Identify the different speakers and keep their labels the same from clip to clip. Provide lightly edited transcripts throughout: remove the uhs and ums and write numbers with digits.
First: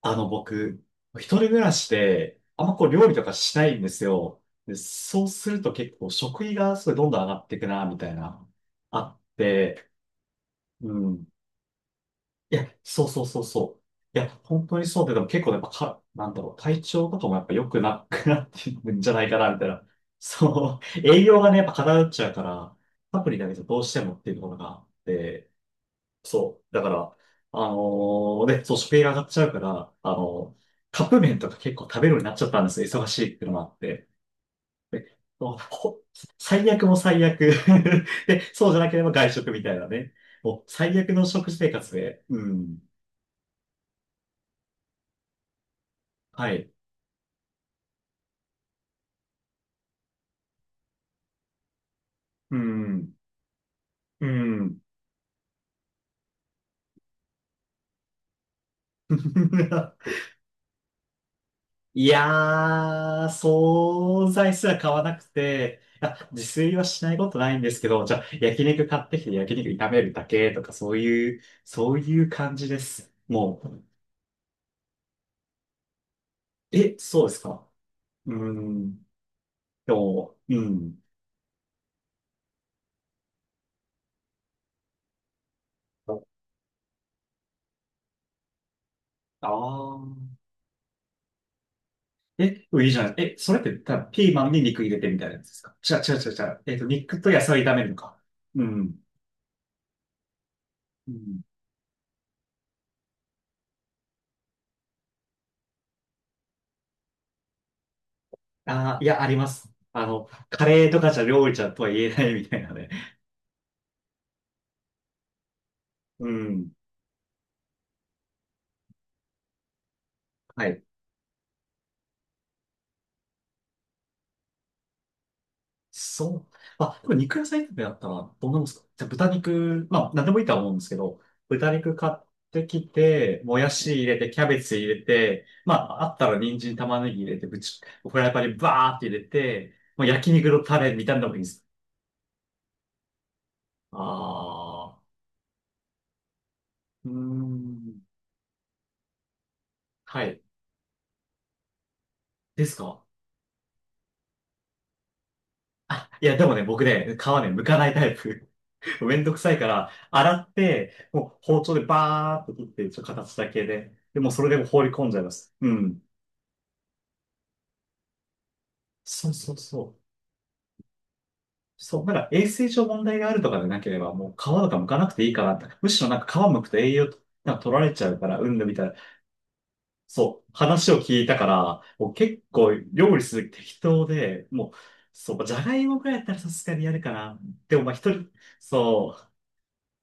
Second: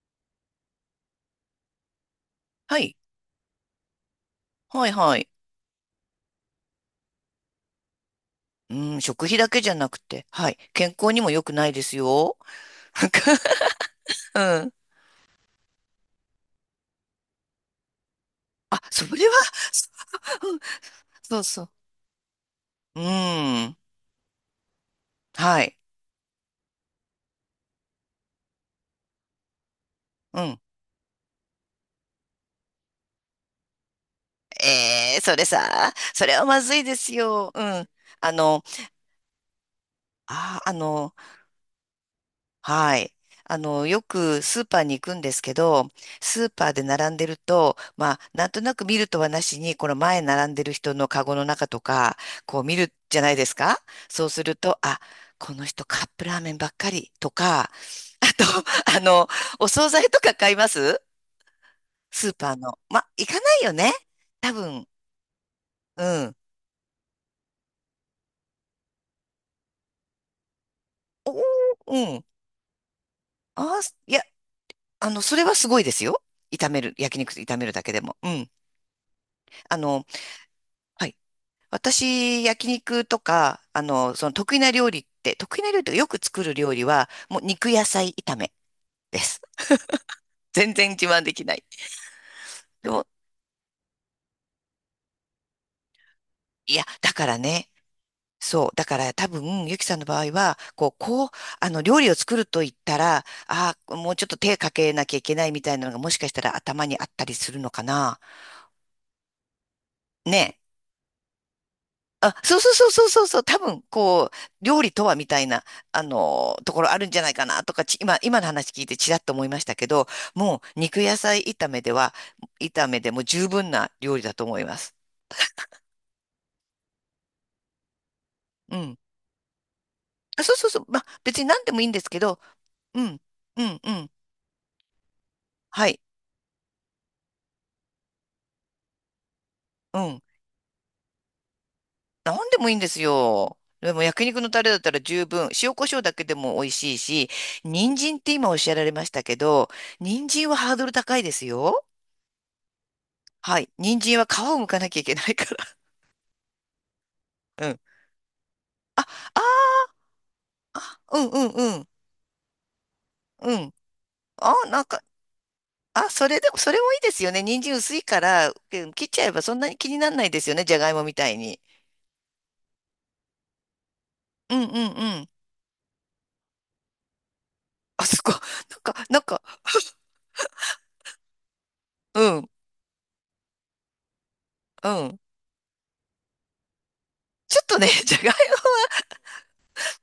Speaker 1: 僕、一人暮らしで、あんま
Speaker 2: は
Speaker 1: こう
Speaker 2: い。
Speaker 1: 料理とかしないんですよ。で、
Speaker 2: はいは
Speaker 1: そう
Speaker 2: い。
Speaker 1: すると結構食費がすごいどんどん上がっていくな、みたいな、
Speaker 2: う
Speaker 1: あ
Speaker 2: ん、
Speaker 1: っ
Speaker 2: 食費だけじゃな
Speaker 1: て、
Speaker 2: くて、はい。健
Speaker 1: う
Speaker 2: 康に
Speaker 1: ん。
Speaker 2: も良くないですよ。
Speaker 1: いや、そ
Speaker 2: な
Speaker 1: う
Speaker 2: んか、
Speaker 1: そうそうそう。いや、
Speaker 2: う
Speaker 1: 本
Speaker 2: ん。
Speaker 1: 当にそうで、でも結構やっぱか、なんだろう、体調とかもやっぱ良くなくなって
Speaker 2: あ、
Speaker 1: るん
Speaker 2: そ
Speaker 1: じゃな
Speaker 2: れ
Speaker 1: い
Speaker 2: は、
Speaker 1: かな、みたいな。
Speaker 2: そうん
Speaker 1: そう、栄
Speaker 2: そ
Speaker 1: 養
Speaker 2: う
Speaker 1: がね、
Speaker 2: そ
Speaker 1: やっ
Speaker 2: う。
Speaker 1: ぱ偏っちゃうから、
Speaker 2: う
Speaker 1: サプリだけじゃ
Speaker 2: ん。
Speaker 1: どうしてもっていうところがあって、
Speaker 2: はい。
Speaker 1: そう。だから、あのそう、食費が上がっちゃうから、
Speaker 2: うん。
Speaker 1: カップ麺とか結構食べるようになっちゃったんですよ。忙しいっていうのもあって。で
Speaker 2: それ
Speaker 1: ほ
Speaker 2: さ、
Speaker 1: ほ
Speaker 2: それはま
Speaker 1: 最
Speaker 2: ずい
Speaker 1: 悪も
Speaker 2: です
Speaker 1: 最
Speaker 2: よ。
Speaker 1: 悪。
Speaker 2: うん。あ
Speaker 1: で、
Speaker 2: の、
Speaker 1: そうじゃなければ外食みたいなね。も
Speaker 2: あ、
Speaker 1: う最悪の食生活で。うん。
Speaker 2: はい。あの、よくスーパーに行くんですけど、スー
Speaker 1: は
Speaker 2: パ
Speaker 1: い。
Speaker 2: ーで並んでると、まあ、なんとなく見るとはなしに、この前並んでる人のカゴの中とか、
Speaker 1: う
Speaker 2: こう見る
Speaker 1: ん。
Speaker 2: じゃないですか。
Speaker 1: う
Speaker 2: そうすると、
Speaker 1: ん。
Speaker 2: あ、この人カップラーメンばっかりとか、あと、あの、お惣 菜とか買います
Speaker 1: い
Speaker 2: スーパーの。まあ、
Speaker 1: やー、
Speaker 2: 行かないよね。
Speaker 1: 惣
Speaker 2: 多
Speaker 1: 菜すら
Speaker 2: 分、
Speaker 1: 買わなくて、
Speaker 2: う
Speaker 1: あ、
Speaker 2: ん。
Speaker 1: 自炊はしないことないんですけど、じゃあ、焼肉買ってきて焼肉炒めるだけとか、そう
Speaker 2: お
Speaker 1: いう、そう
Speaker 2: ー、う
Speaker 1: い
Speaker 2: ん。
Speaker 1: う感じです。も
Speaker 2: あ
Speaker 1: う、
Speaker 2: ー、いや、あの、それはすごいですよ。炒める、
Speaker 1: え、
Speaker 2: 焼
Speaker 1: そう
Speaker 2: 肉
Speaker 1: です
Speaker 2: 炒め
Speaker 1: か。
Speaker 2: るだけでも。う
Speaker 1: うー
Speaker 2: ん。
Speaker 1: ん、
Speaker 2: あ
Speaker 1: で
Speaker 2: の、
Speaker 1: も、うん。
Speaker 2: はい。私、焼肉とか、あの、その得意な料理って、得意な料理とかよく作る料理は、もう肉野菜炒めです。
Speaker 1: あ ー。
Speaker 2: 全然自慢できない。
Speaker 1: え、いい
Speaker 2: で
Speaker 1: じゃ
Speaker 2: も、
Speaker 1: ない。え、それって、ただピーマンに肉入れてみたいなやつですか？違う違う違う違う。
Speaker 2: いや、だ
Speaker 1: 肉
Speaker 2: か
Speaker 1: と
Speaker 2: ら
Speaker 1: 野菜
Speaker 2: ね、
Speaker 1: 炒めるのか。う
Speaker 2: そう、だ
Speaker 1: ん。
Speaker 2: から多分、ゆきさんの場合は、こう、
Speaker 1: う
Speaker 2: こう、
Speaker 1: ん。
Speaker 2: あの、料理を作ると言ったら、ああ、もうちょっと手かけなきゃいけないみたいなのが、もしかしたら頭にあったりするのかな。
Speaker 1: あー、いや、あります。あの、
Speaker 2: ね。
Speaker 1: カレーとかじゃ料理じゃとは言えない
Speaker 2: あ、
Speaker 1: みた
Speaker 2: そう
Speaker 1: い
Speaker 2: そ
Speaker 1: な
Speaker 2: うそ
Speaker 1: ね。
Speaker 2: うそうそうそう、多分、こう、料理とはみたいな、あ
Speaker 1: う
Speaker 2: の、
Speaker 1: ん。
Speaker 2: ところあるんじゃないかなとか、ち、今、今の話聞いてちらっと思いましたけど、も
Speaker 1: は
Speaker 2: う
Speaker 1: い。
Speaker 2: 肉野菜炒めでは、炒めでも十分な料理だと思います。
Speaker 1: そう。まあ、でも肉野菜炒めだったらどんなもんで
Speaker 2: う
Speaker 1: すか？
Speaker 2: ん。
Speaker 1: じゃあ豚肉、まあ、なんでもい
Speaker 2: あ、
Speaker 1: いと
Speaker 2: そう
Speaker 1: は
Speaker 2: そ
Speaker 1: 思
Speaker 2: う
Speaker 1: うんで
Speaker 2: そう。
Speaker 1: すけ
Speaker 2: まあ、
Speaker 1: ど、
Speaker 2: 別に何
Speaker 1: 豚
Speaker 2: でもいいん
Speaker 1: 肉
Speaker 2: です
Speaker 1: 買
Speaker 2: け
Speaker 1: っ
Speaker 2: ど、
Speaker 1: てき
Speaker 2: うん、
Speaker 1: て、も
Speaker 2: う
Speaker 1: や
Speaker 2: ん、う
Speaker 1: し入
Speaker 2: ん。
Speaker 1: れて、キャベツ入れて、ま
Speaker 2: はい、
Speaker 1: あ、あったら人参、玉ねぎ入れて、ぶち、フライパンにバーって入れて、
Speaker 2: う
Speaker 1: もう
Speaker 2: ん。
Speaker 1: 焼肉のタレみたいなのもいいです。
Speaker 2: 何でもいいんですよ。で
Speaker 1: あ
Speaker 2: も焼肉のタレだったら
Speaker 1: あ、
Speaker 2: 十分、塩コショウだけでも美味しい
Speaker 1: うー
Speaker 2: し、人
Speaker 1: ん。
Speaker 2: 参って今おっしゃられましたけど、
Speaker 1: は
Speaker 2: 人
Speaker 1: い。
Speaker 2: 参はハードル高いですよ。
Speaker 1: ですか？
Speaker 2: はい。人参は皮を剥かなきゃいけないから。
Speaker 1: いや、でもね、僕ね、皮ね、剥
Speaker 2: う
Speaker 1: かな
Speaker 2: ん。
Speaker 1: いタイプ。
Speaker 2: あ、
Speaker 1: めんどく
Speaker 2: あ
Speaker 1: さいから、洗って、
Speaker 2: あ、うん
Speaker 1: もう
Speaker 2: う
Speaker 1: 包丁
Speaker 2: んう
Speaker 1: で
Speaker 2: ん。
Speaker 1: バーって切って、ちょっと形だ
Speaker 2: う
Speaker 1: け
Speaker 2: ん。
Speaker 1: で。でもうそれ
Speaker 2: あ、
Speaker 1: でも放
Speaker 2: なん
Speaker 1: り
Speaker 2: か、
Speaker 1: 込んじゃいます。うん。
Speaker 2: あ、それでも、それもいいですよね。人参薄いから、うん、切っちゃ
Speaker 1: そ
Speaker 2: え
Speaker 1: う
Speaker 2: ば
Speaker 1: そ
Speaker 2: そ
Speaker 1: う
Speaker 2: んなに
Speaker 1: そ
Speaker 2: 気に
Speaker 1: う。
Speaker 2: ならないですよね。じゃがいもみたいに。
Speaker 1: そう、まだから衛生上問題があるとかでなければ、もう皮
Speaker 2: うんう
Speaker 1: と
Speaker 2: ん
Speaker 1: か剥かなく
Speaker 2: う
Speaker 1: て
Speaker 2: ん。
Speaker 1: いいかなって。むしろなんか皮剥くと栄養となんか取られち
Speaker 2: あ、
Speaker 1: ゃう
Speaker 2: そ
Speaker 1: か
Speaker 2: こ、
Speaker 1: ら、うんぬ み
Speaker 2: なん
Speaker 1: たいな。
Speaker 2: か、なんか、
Speaker 1: そう、話を聞いたから、もう
Speaker 2: う
Speaker 1: 結
Speaker 2: ん
Speaker 1: 構料理する時適当で、もう、
Speaker 2: うん。
Speaker 1: そう、じゃがいもくらいやったらさすがにやるかな。
Speaker 2: ちょっ
Speaker 1: で
Speaker 2: と
Speaker 1: も
Speaker 2: ね、
Speaker 1: まあ 一
Speaker 2: じゃが
Speaker 1: 人、
Speaker 2: いも、
Speaker 1: そう、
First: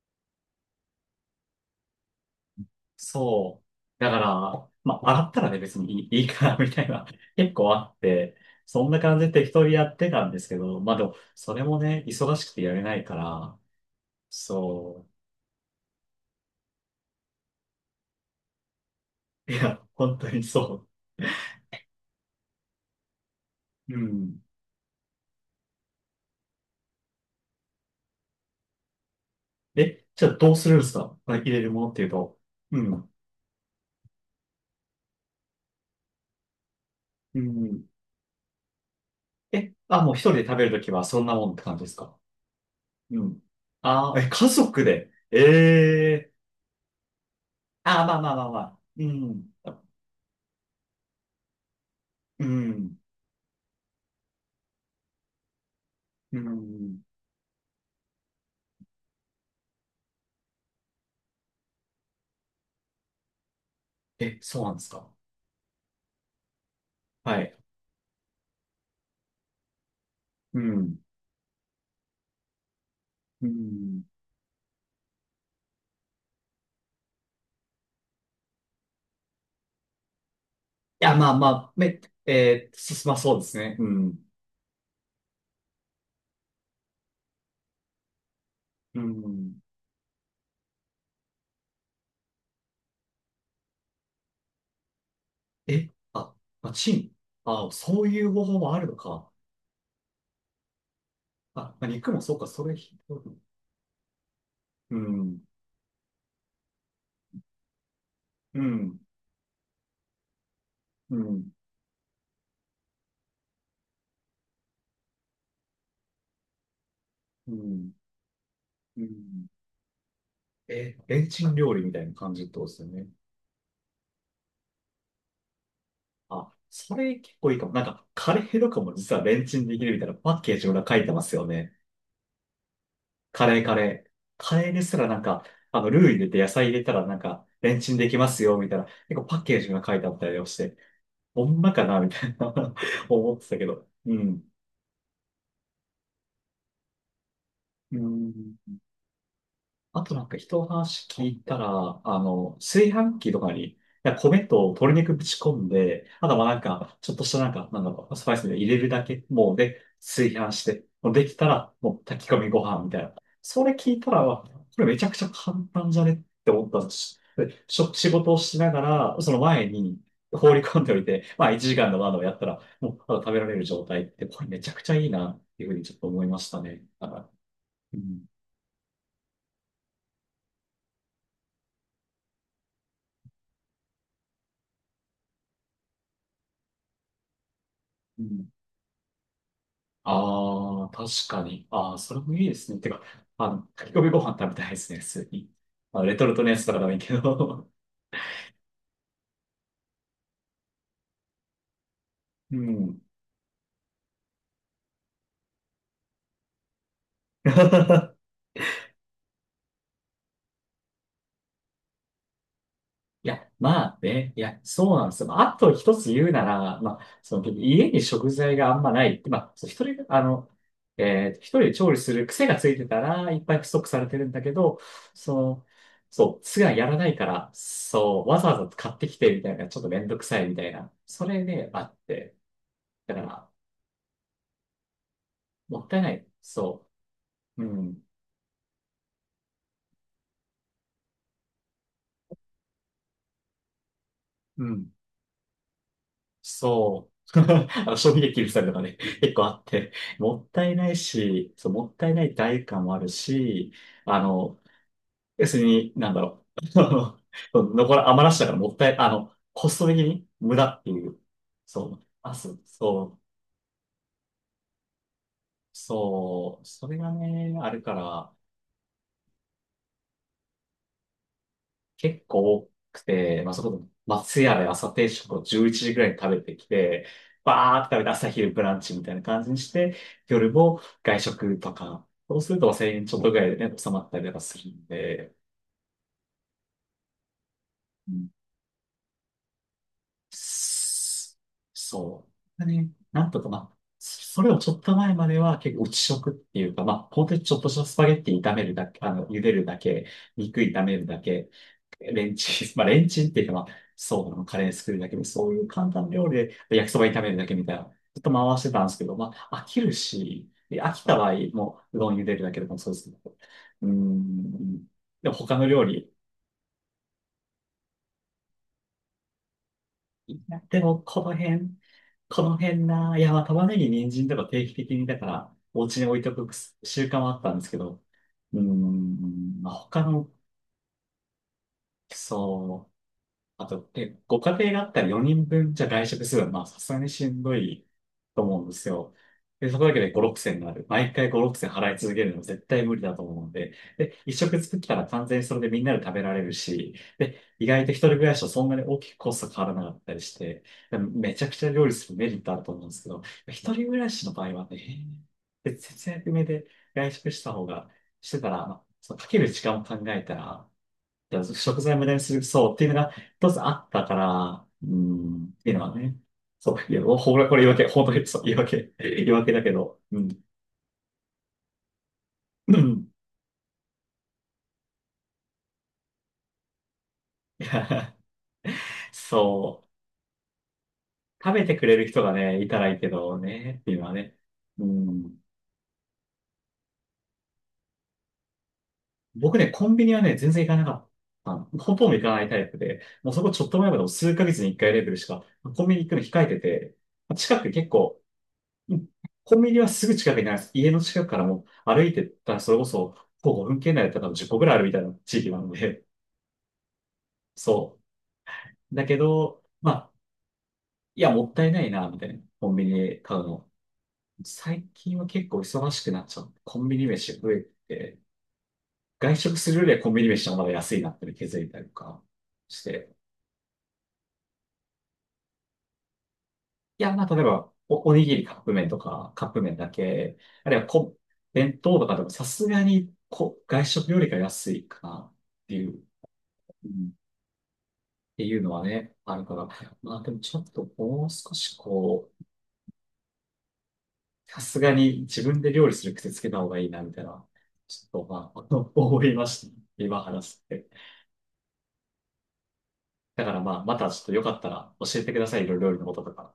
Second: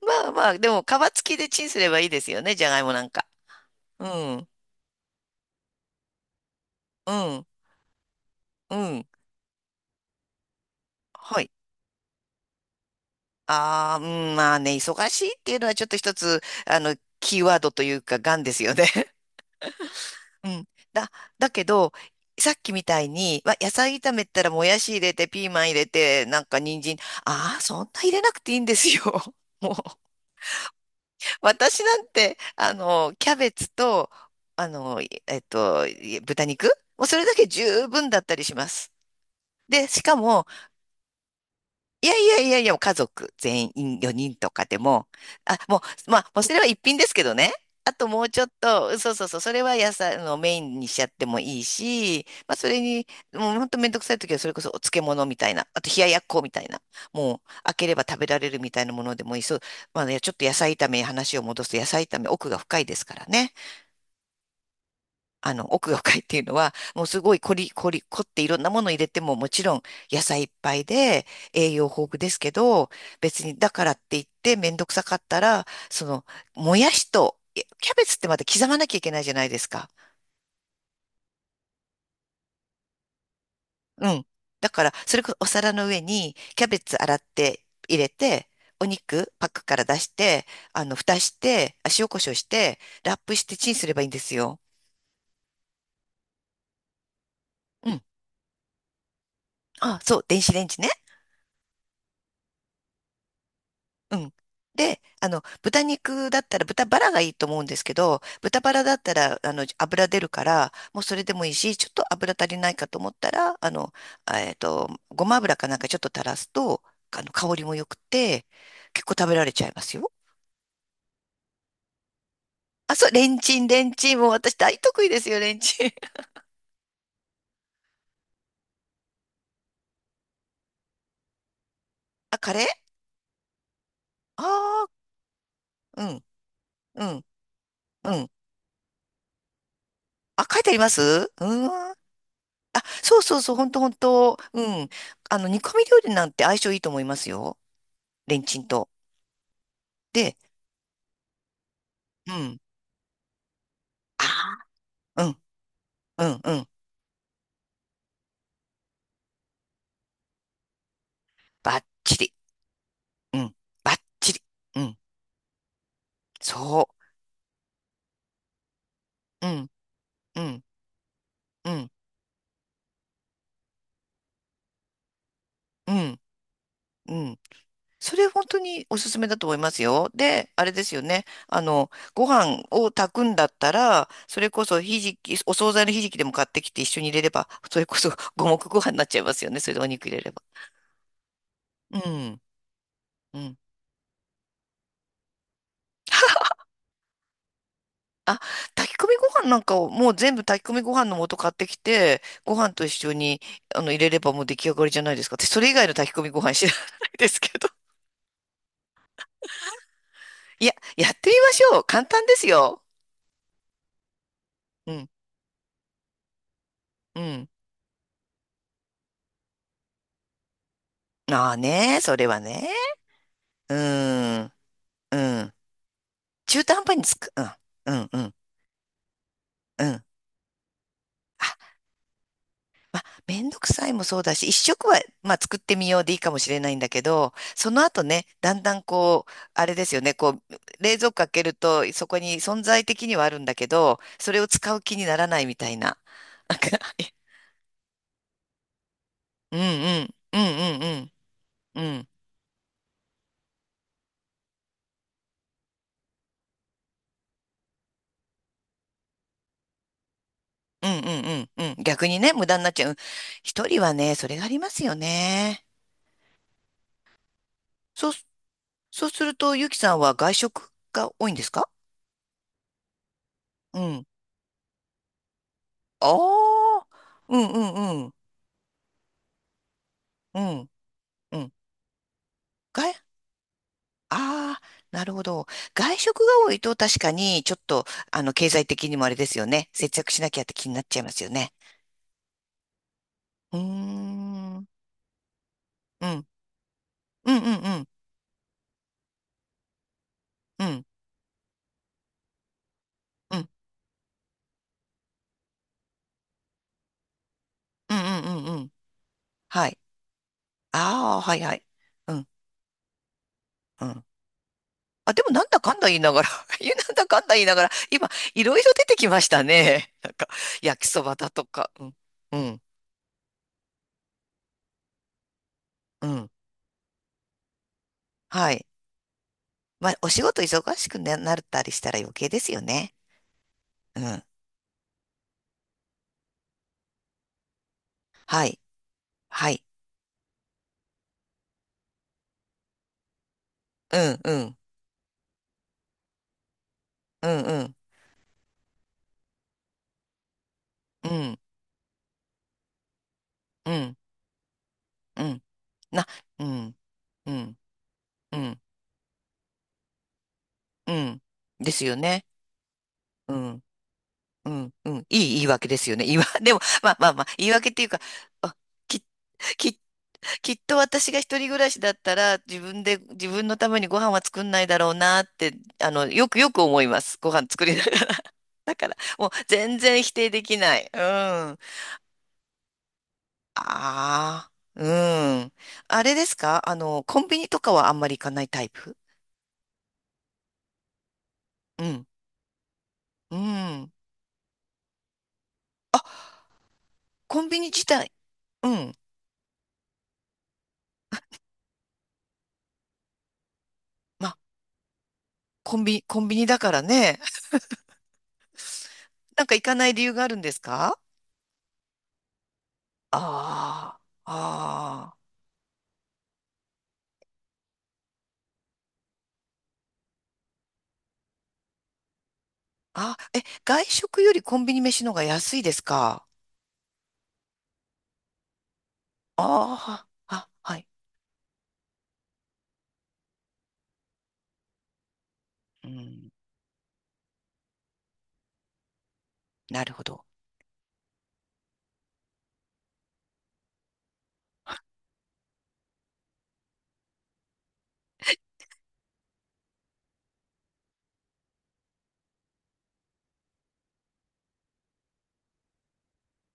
Speaker 2: まあまあ、でも皮付きでチンすればいいですよね。じゃがいもなんか。
Speaker 1: そう。
Speaker 2: う
Speaker 1: だか
Speaker 2: ん、
Speaker 1: ら、まあ洗ったらね、別にいいかな、みたいな。
Speaker 2: うん、
Speaker 1: 結構あって、
Speaker 2: う
Speaker 1: そんな
Speaker 2: ん。
Speaker 1: 感じで適当にやってたんですけど、まあでも、
Speaker 2: はい。
Speaker 1: それもね、忙しくてやれないから、
Speaker 2: ああ、うん、まあね、
Speaker 1: そ
Speaker 2: 忙
Speaker 1: う。
Speaker 2: しいっていうのはちょっと一つ、あの、キーワードというか、癌ですよね。
Speaker 1: いや、本当に
Speaker 2: うん。
Speaker 1: そ
Speaker 2: だ、だけど、さっきみたいに、わ、野
Speaker 1: う。
Speaker 2: 菜
Speaker 1: う
Speaker 2: 炒めっ
Speaker 1: ん。
Speaker 2: たらもやし入れて、ピーマン入れて、なんか人参、ああ、そんな入れなくていいんですよ。もう、
Speaker 1: え、じゃあどうするんですか？入れるも
Speaker 2: 私
Speaker 1: のっ
Speaker 2: な
Speaker 1: てい
Speaker 2: ん
Speaker 1: うと。
Speaker 2: て、あ
Speaker 1: うん。
Speaker 2: の、キャベツと、あの、えっと、豚肉、もうそれだ
Speaker 1: う
Speaker 2: け
Speaker 1: ん。
Speaker 2: 十分だったりします。
Speaker 1: え、
Speaker 2: で、
Speaker 1: あ、
Speaker 2: し
Speaker 1: もう
Speaker 2: か
Speaker 1: 一人で
Speaker 2: も、
Speaker 1: 食べるときはそんなもんって感じです
Speaker 2: いや
Speaker 1: か？
Speaker 2: いやいやいや、家
Speaker 1: う
Speaker 2: 族
Speaker 1: ん。
Speaker 2: 全員
Speaker 1: ああ、え、
Speaker 2: 4人
Speaker 1: 家
Speaker 2: とかで
Speaker 1: 族
Speaker 2: も、
Speaker 1: で。え
Speaker 2: あ、もう、ま
Speaker 1: えー、
Speaker 2: あ、もうそれは一品ですけどね。あ
Speaker 1: ああ、
Speaker 2: と
Speaker 1: まあ
Speaker 2: もう
Speaker 1: まあ
Speaker 2: ち
Speaker 1: ま
Speaker 2: ょ
Speaker 1: あ
Speaker 2: っ
Speaker 1: まあ。
Speaker 2: と、
Speaker 1: う
Speaker 2: そうそうそう、そ
Speaker 1: ん。
Speaker 2: れは野菜あのメインにしちゃってもいいし、
Speaker 1: う
Speaker 2: まあそれ
Speaker 1: ん。
Speaker 2: に、もうほんとめんどくさい時はそれこそお漬物みたいな、あと冷ややっ
Speaker 1: う
Speaker 2: こみたいな、
Speaker 1: ん。
Speaker 2: もう開ければ食べられるみたいなものでもいい。そう、まあね、ちょっと野菜炒めに話を戻すと野菜炒め奥が深いですからね。
Speaker 1: え、そうなんですか？
Speaker 2: あの、奥が深いっていうのは、もうすご
Speaker 1: は
Speaker 2: い凝
Speaker 1: い。
Speaker 2: り、凝り、凝っていろんなもの入れても、もちろん野菜いっ
Speaker 1: う
Speaker 2: ぱい
Speaker 1: ん。
Speaker 2: で栄養豊富ですけど、別
Speaker 1: う
Speaker 2: にだからっ
Speaker 1: ん。
Speaker 2: て
Speaker 1: い
Speaker 2: 言ってめんどくさかったら、その、もやしと、いやキャベツってまた刻まなきゃいけないじゃないですか。
Speaker 1: や、まあまあ、め、えー、進まそうですね。う
Speaker 2: う
Speaker 1: ん。
Speaker 2: ん。だから、それこそお皿の上にキャベツ洗って入れて、お
Speaker 1: う
Speaker 2: 肉パッ
Speaker 1: ん。
Speaker 2: クから出して、あの、蓋して、あ、塩コショウして、ラップしてチンすればいいんですよ。
Speaker 1: え、あ、まあ、チン。あ、
Speaker 2: う
Speaker 1: そ
Speaker 2: ん。
Speaker 1: ういう方法もあるのか。
Speaker 2: あ、そう、電子レンジね。
Speaker 1: あ、まあ肉もそうか、それひどい。
Speaker 2: うん。
Speaker 1: う
Speaker 2: で、あ
Speaker 1: ん、
Speaker 2: の、豚肉だったら豚バラがいいと思うんですけど、豚
Speaker 1: う
Speaker 2: バラだ
Speaker 1: ん、
Speaker 2: ったら、あの、油出るから、もう
Speaker 1: う
Speaker 2: それでもい
Speaker 1: ん、
Speaker 2: いし、ちょっと油足りないかと思ったら、あの、ごま油かなんかちょっと垂らすと、あの、
Speaker 1: う
Speaker 2: 香りも良
Speaker 1: ん、
Speaker 2: くて、
Speaker 1: う
Speaker 2: 結構食べら
Speaker 1: ん。
Speaker 2: れちゃいますよ。
Speaker 1: え、レンチン料理みたいな感じってことですよ
Speaker 2: あ、
Speaker 1: ね。
Speaker 2: そう、レンチン、レンチン。もう私大得意ですよ、レンチン。
Speaker 1: あ、それ結構いいかも。なんか、カレーとかも実はレンチンできるみたいなパッケージ裏書いてますよね。
Speaker 2: あ、カレー。
Speaker 1: カレーカレー。カレーで
Speaker 2: あ
Speaker 1: すら
Speaker 2: あ
Speaker 1: なんか、あの、ルー入
Speaker 2: ー、
Speaker 1: れて野菜入れた
Speaker 2: うん、
Speaker 1: ら
Speaker 2: う
Speaker 1: なん
Speaker 2: ん、
Speaker 1: か、レンチンで
Speaker 2: う
Speaker 1: きま
Speaker 2: ん。
Speaker 1: すよ、みたいな。結構パッケージが書いてあったりを
Speaker 2: あ、
Speaker 1: し
Speaker 2: 書いてあ
Speaker 1: て、
Speaker 2: りますう
Speaker 1: ほ
Speaker 2: ー
Speaker 1: ん
Speaker 2: ん。
Speaker 1: まか
Speaker 2: あ、
Speaker 1: な、みたいな
Speaker 2: そう
Speaker 1: 思っ
Speaker 2: そう
Speaker 1: て
Speaker 2: そう、
Speaker 1: た
Speaker 2: ほ
Speaker 1: け
Speaker 2: んと
Speaker 1: ど。
Speaker 2: ほん
Speaker 1: う
Speaker 2: と。
Speaker 1: ん。
Speaker 2: うん。あの、煮込み料理なんて相性いいと思いますよ。
Speaker 1: う
Speaker 2: レンチン
Speaker 1: ん。
Speaker 2: と。
Speaker 1: あとなん
Speaker 2: で、
Speaker 1: か人の話聞いたら、あ
Speaker 2: う
Speaker 1: の、
Speaker 2: ん。
Speaker 1: 炊飯器とかに、いや米
Speaker 2: あ
Speaker 1: と鶏肉ぶ
Speaker 2: あ、うん、
Speaker 1: ち込んで、
Speaker 2: う
Speaker 1: あと
Speaker 2: ん、
Speaker 1: は
Speaker 2: う
Speaker 1: なん
Speaker 2: ん。
Speaker 1: か、ちょっとしたなんか、なんだろう、スパイスで入れるだけ、もうで、炊飯して、もうできたら、
Speaker 2: バッ
Speaker 1: もう
Speaker 2: チ
Speaker 1: 炊き
Speaker 2: リ。
Speaker 1: 込みご飯みたいな。
Speaker 2: うん、
Speaker 1: それ聞
Speaker 2: バ
Speaker 1: い
Speaker 2: ッ
Speaker 1: たら、
Speaker 2: チリ。
Speaker 1: わこ
Speaker 2: う
Speaker 1: れめ
Speaker 2: ん、
Speaker 1: ちゃくちゃ簡単じゃねって思ったん
Speaker 2: そ
Speaker 1: です。で、しょ仕事をしながら、その
Speaker 2: う。う
Speaker 1: 前
Speaker 2: ん、
Speaker 1: に
Speaker 2: う
Speaker 1: 放り
Speaker 2: ん、
Speaker 1: 込んでおいて、まあ1
Speaker 2: う
Speaker 1: 時
Speaker 2: ん、
Speaker 1: 間の窓をやったら、もうただ食べられる状態って、これめちゃくちゃいいなっていうふうに
Speaker 2: う
Speaker 1: ちょっと
Speaker 2: ん、
Speaker 1: 思いましたね。だ
Speaker 2: う
Speaker 1: から
Speaker 2: ん。
Speaker 1: う
Speaker 2: そ
Speaker 1: ん
Speaker 2: れ本当におすすめだと思いますよ。で、あれですよね。あの、ご飯を炊くんだったら、それこそひじき、お惣菜のひじきでも買ってきて一緒に入れれば、それこそ
Speaker 1: う
Speaker 2: 五
Speaker 1: ん
Speaker 2: 目ご飯になっちゃいますよね。それでお肉入れれば。
Speaker 1: ああ、確かに。ああ、
Speaker 2: う
Speaker 1: それも
Speaker 2: ん、
Speaker 1: いいですね。てか、
Speaker 2: う
Speaker 1: あ
Speaker 2: ん。
Speaker 1: の、炊き込みご飯食べたいですね、普通に。まあ、レトルトのやつとかでもいいけど。
Speaker 2: あ、炊き込みご飯なんかをもう全部炊き込みご飯の素買ってきて、ご
Speaker 1: う
Speaker 2: 飯と一
Speaker 1: ん。
Speaker 2: 緒にあの入れればもう出来上がりじゃないですか。私それ以外の炊き込みご飯知らないですけど。いや、やってみましょう。簡単ですよ。
Speaker 1: いや、まあね、いや、
Speaker 2: う
Speaker 1: そうな
Speaker 2: ん、
Speaker 1: んですよ。まあ、あと一つ言うなら、まあ、
Speaker 2: う
Speaker 1: そ
Speaker 2: ん。
Speaker 1: の、家に食材があんまない。まあ、そう一人が、あの、えー一
Speaker 2: ああ
Speaker 1: 人で調理
Speaker 2: ね、
Speaker 1: す
Speaker 2: そ
Speaker 1: る
Speaker 2: れは
Speaker 1: 癖がつ
Speaker 2: ね。
Speaker 1: いてたら、いっぱい不
Speaker 2: う
Speaker 1: 足されてるんだ
Speaker 2: ー
Speaker 1: け
Speaker 2: ん、
Speaker 1: ど、
Speaker 2: う
Speaker 1: そ
Speaker 2: ん。
Speaker 1: の、そう、す
Speaker 2: 中
Speaker 1: が
Speaker 2: 途半
Speaker 1: やら
Speaker 2: 端に
Speaker 1: な
Speaker 2: つ
Speaker 1: いか
Speaker 2: く。う
Speaker 1: ら、
Speaker 2: ん、うん、う
Speaker 1: そう、
Speaker 2: ん、
Speaker 1: わざわざ買ってきてみたいな、ちょっ
Speaker 2: う
Speaker 1: とめ
Speaker 2: ん。
Speaker 1: んどくさいみたいな、それ
Speaker 2: あ、
Speaker 1: ね、あって。だか
Speaker 2: め
Speaker 1: ら、
Speaker 2: んどくさいもそうだし、一食は、まあ、作って
Speaker 1: もっ
Speaker 2: み
Speaker 1: た
Speaker 2: よ
Speaker 1: い
Speaker 2: う
Speaker 1: な
Speaker 2: でいい
Speaker 1: い。
Speaker 2: かもしれないん
Speaker 1: そ
Speaker 2: だけど、
Speaker 1: う。う
Speaker 2: その
Speaker 1: ん。
Speaker 2: 後ね、だんだんこう、あれですよね、こう、冷蔵庫開けると、そこに存在的にはあるんだけど、それを
Speaker 1: う
Speaker 2: 使う
Speaker 1: ん。
Speaker 2: 気にならないみたいな。なんか
Speaker 1: そう。あの、賞味期限切るたりとかね、結構
Speaker 2: う
Speaker 1: あ
Speaker 2: ん
Speaker 1: っ
Speaker 2: う
Speaker 1: て、
Speaker 2: んう
Speaker 1: も
Speaker 2: ん
Speaker 1: ったい
Speaker 2: う
Speaker 1: ない
Speaker 2: ん
Speaker 1: し、そう、
Speaker 2: うん
Speaker 1: もっ
Speaker 2: うん
Speaker 1: たいない代価もあるし、あの、要するに、なんだろう。あの残ら、余らしたからもったい、あの、コスト的に無駄っ
Speaker 2: う
Speaker 1: て
Speaker 2: んう
Speaker 1: いう。
Speaker 2: んうんうんうん、
Speaker 1: そう。
Speaker 2: 逆にね、
Speaker 1: あ、
Speaker 2: 無
Speaker 1: そ
Speaker 2: 駄
Speaker 1: う、
Speaker 2: になっちゃう。うん、
Speaker 1: そう、
Speaker 2: 一人はね、それがありますよね。
Speaker 1: そう。それがね、あるか
Speaker 2: そう、
Speaker 1: ら、
Speaker 2: そうすると、ゆきさんは外食が多いんですか？
Speaker 1: 結構多くて、まあ、そ
Speaker 2: う
Speaker 1: こ、
Speaker 2: ん。
Speaker 1: 松屋で朝定食を11時ぐら
Speaker 2: あ
Speaker 1: いに食べてき
Speaker 2: あ、
Speaker 1: て、
Speaker 2: うんう
Speaker 1: バーって食べ
Speaker 2: んう
Speaker 1: て
Speaker 2: ん。
Speaker 1: 朝昼ブランチみたいな感じにして、
Speaker 2: う
Speaker 1: 夜
Speaker 2: ん
Speaker 1: も外
Speaker 2: うん。
Speaker 1: 食とか、そうすると1000
Speaker 2: 外、
Speaker 1: 円ちょっとぐらいでね、収まったりとかす
Speaker 2: ああ、
Speaker 1: るん
Speaker 2: なるほ
Speaker 1: で、
Speaker 2: ど。外食が多いと確かにちょっと、
Speaker 1: う
Speaker 2: あ
Speaker 1: ん
Speaker 2: の、経済的にもあれですよね。節約しなきゃって気になっちゃいますよ
Speaker 1: す
Speaker 2: ね。
Speaker 1: そう。ね、なんとか
Speaker 2: うー
Speaker 1: まあ、それ
Speaker 2: ん。
Speaker 1: を
Speaker 2: うん。
Speaker 1: ちょっと前までは結構内
Speaker 2: うん
Speaker 1: 食っていうか、まあ、本
Speaker 2: う
Speaker 1: 当
Speaker 2: ん
Speaker 1: にちょっとし
Speaker 2: う
Speaker 1: た
Speaker 2: ん。
Speaker 1: スパゲッティ炒めるだけ、あの、茹でるだけ、肉
Speaker 2: う
Speaker 1: 炒
Speaker 2: ん。
Speaker 1: めるだけ、レンチン、まあレンチンっ
Speaker 2: う
Speaker 1: ていう
Speaker 2: ん。
Speaker 1: かまあ、そうなの、カレー作るだけで、そういう簡単な料理で焼きそば炒めるだけみたいな、
Speaker 2: うんう
Speaker 1: ずっと
Speaker 2: んうん
Speaker 1: 回
Speaker 2: う
Speaker 1: して
Speaker 2: ん。
Speaker 1: たんですけど、まあ飽
Speaker 2: はい。
Speaker 1: きるし、で飽き
Speaker 2: あ
Speaker 1: た
Speaker 2: あ、
Speaker 1: 場合、
Speaker 2: はいはい。
Speaker 1: もううど
Speaker 2: う
Speaker 1: ん茹
Speaker 2: ん。
Speaker 1: でるだけでもそうですけど、
Speaker 2: う
Speaker 1: うー
Speaker 2: ん。
Speaker 1: ん、
Speaker 2: あ、で
Speaker 1: で
Speaker 2: も
Speaker 1: も
Speaker 2: なん
Speaker 1: 他
Speaker 2: だ
Speaker 1: の
Speaker 2: かん
Speaker 1: 料
Speaker 2: だ言い
Speaker 1: 理、
Speaker 2: ながら、いや、なんだかんだ言いながら、今、いろいろ出てきましたね。なんか、
Speaker 1: いやで
Speaker 2: 焼き
Speaker 1: も
Speaker 2: そば
Speaker 1: こ
Speaker 2: だ
Speaker 1: の
Speaker 2: とか。
Speaker 1: 辺、
Speaker 2: うん。う
Speaker 1: この
Speaker 2: ん。
Speaker 1: 辺な、いや、まあ、玉ねぎ、人参とか定期的に、だから、お家に
Speaker 2: う
Speaker 1: 置いて
Speaker 2: ん。
Speaker 1: おく習慣はあったんですけど、
Speaker 2: は
Speaker 1: うー
Speaker 2: い。
Speaker 1: ん、まあ、
Speaker 2: まあ、
Speaker 1: 他
Speaker 2: お仕
Speaker 1: の、
Speaker 2: 事忙しくななったりしたら余計ですよ
Speaker 1: そう
Speaker 2: ね。
Speaker 1: あと、
Speaker 2: う
Speaker 1: で、
Speaker 2: ん。
Speaker 1: ご家庭があったら4人分じゃ外食するのは、まあ、さすがにしんどいと
Speaker 2: はい。
Speaker 1: 思うんですよ。
Speaker 2: はい。
Speaker 1: で、そこだけで5、6千になる。毎回5、6千払い続けるのは絶対無理だと思うので、
Speaker 2: う
Speaker 1: で、
Speaker 2: ん
Speaker 1: 一
Speaker 2: うん。
Speaker 1: 食作ったら完全にそれでみんなで食べられるし、
Speaker 2: う
Speaker 1: で、
Speaker 2: んう
Speaker 1: 意
Speaker 2: ん
Speaker 1: 外と一人暮らしとそんなに大きくコスト変わらなかったりして、で
Speaker 2: う
Speaker 1: め
Speaker 2: ん
Speaker 1: ちゃくちゃ料理するメリットあると思うんですけど、
Speaker 2: う
Speaker 1: 一人
Speaker 2: ん
Speaker 1: 暮らしの場合はね、
Speaker 2: うん
Speaker 1: で
Speaker 2: な
Speaker 1: 節約目
Speaker 2: う
Speaker 1: で
Speaker 2: ん
Speaker 1: 外食
Speaker 2: う
Speaker 1: した
Speaker 2: ん
Speaker 1: 方が、し
Speaker 2: う
Speaker 1: てたら、
Speaker 2: ん
Speaker 1: まあそのかける時間を考えたら、
Speaker 2: うん
Speaker 1: で
Speaker 2: で
Speaker 1: 食
Speaker 2: す
Speaker 1: 材
Speaker 2: よ
Speaker 1: 無駄に
Speaker 2: ね。
Speaker 1: する、そう、っていうのが
Speaker 2: う
Speaker 1: 一つ
Speaker 2: ん
Speaker 1: あったか
Speaker 2: う
Speaker 1: ら、
Speaker 2: ん
Speaker 1: う
Speaker 2: うん、いい言
Speaker 1: ん、
Speaker 2: い
Speaker 1: っ
Speaker 2: 訳
Speaker 1: てい
Speaker 2: で
Speaker 1: うの
Speaker 2: す
Speaker 1: は
Speaker 2: よね。言
Speaker 1: ね。
Speaker 2: いわ でも
Speaker 1: そう、
Speaker 2: ま
Speaker 1: い
Speaker 2: あ
Speaker 1: や、
Speaker 2: まあまあ
Speaker 1: ほら、
Speaker 2: 言い
Speaker 1: これ言
Speaker 2: 訳
Speaker 1: い
Speaker 2: って
Speaker 1: 訳、
Speaker 2: いうか、
Speaker 1: 本当に、
Speaker 2: あ、き、
Speaker 1: 言い訳だけ
Speaker 2: き、
Speaker 1: ど、うん。
Speaker 2: きっと私が一人暮らしだったら自
Speaker 1: う
Speaker 2: 分で
Speaker 1: ん
Speaker 2: 自分のためにご飯は作んないだろうなって、あのよくよく思います。ご飯
Speaker 1: い
Speaker 2: 作りなが
Speaker 1: や
Speaker 2: ら もう全
Speaker 1: そ
Speaker 2: 然否定できない。うん。
Speaker 1: う、食
Speaker 2: あ
Speaker 1: べてくれる人がね、いたらいいけどね、っていうのはね。
Speaker 2: あう
Speaker 1: うん。
Speaker 2: ん、あれですか、あのコンビニとかはあんまり行かないタイプ？
Speaker 1: 僕ね、コンビニはね、全然行かなかった。
Speaker 2: う
Speaker 1: ほ
Speaker 2: ん
Speaker 1: とんど行かないタイプで、もう
Speaker 2: う
Speaker 1: そこちょっと前
Speaker 2: ん。
Speaker 1: までも数ヶ月に一回レベルしか、コンビニ行くの控えてて、
Speaker 2: コン
Speaker 1: 近
Speaker 2: ビニ
Speaker 1: く
Speaker 2: 自
Speaker 1: 結
Speaker 2: 体、
Speaker 1: 構、
Speaker 2: うん。
Speaker 1: うん、コンビニはすぐ近くにあります。家の近くからもう歩いてったら、それこそ、徒歩5分圏内だったら
Speaker 2: ま
Speaker 1: 多分
Speaker 2: あ、
Speaker 1: 10個ぐらいあるみたいな地域なの
Speaker 2: コンビ、
Speaker 1: で、
Speaker 2: コンビニだからね。
Speaker 1: そう。だけ
Speaker 2: なんか
Speaker 1: ど、
Speaker 2: 行かな
Speaker 1: ま
Speaker 2: い理
Speaker 1: あ、
Speaker 2: 由があるんですか？
Speaker 1: いや、もったいないな、みたいな。コンビニで買うの。
Speaker 2: あ
Speaker 1: 最
Speaker 2: あ、あ
Speaker 1: 近は結構忙しくなっちゃう。コンビニ飯増えて、外食するよりはコンビニ飯の方が安いなって気づいたりとかして。
Speaker 2: あ、あ、え、外食よりコンビニ飯の方が安いですか？
Speaker 1: いや、まあ、例えば、お、おにぎりカップ麺とか、カップ麺だ
Speaker 2: あ
Speaker 1: け、
Speaker 2: あ、あ、
Speaker 1: あ
Speaker 2: は
Speaker 1: るいは
Speaker 2: い。
Speaker 1: こ、弁当とかでもさすがにこ、外食よりか安いかな。ってい
Speaker 2: う
Speaker 1: う
Speaker 2: ん、
Speaker 1: うんっていうのはね、あるから。
Speaker 2: なるほ
Speaker 1: まあ
Speaker 2: ど。
Speaker 1: でもちょっともう少しこう、さすがに自分で料理する癖つけた方がいいな、みたいな、ちょっとまあ、思いました。今話して。だからまあ、またちょっとよかったら教えてください、いろいろ料理のこととか。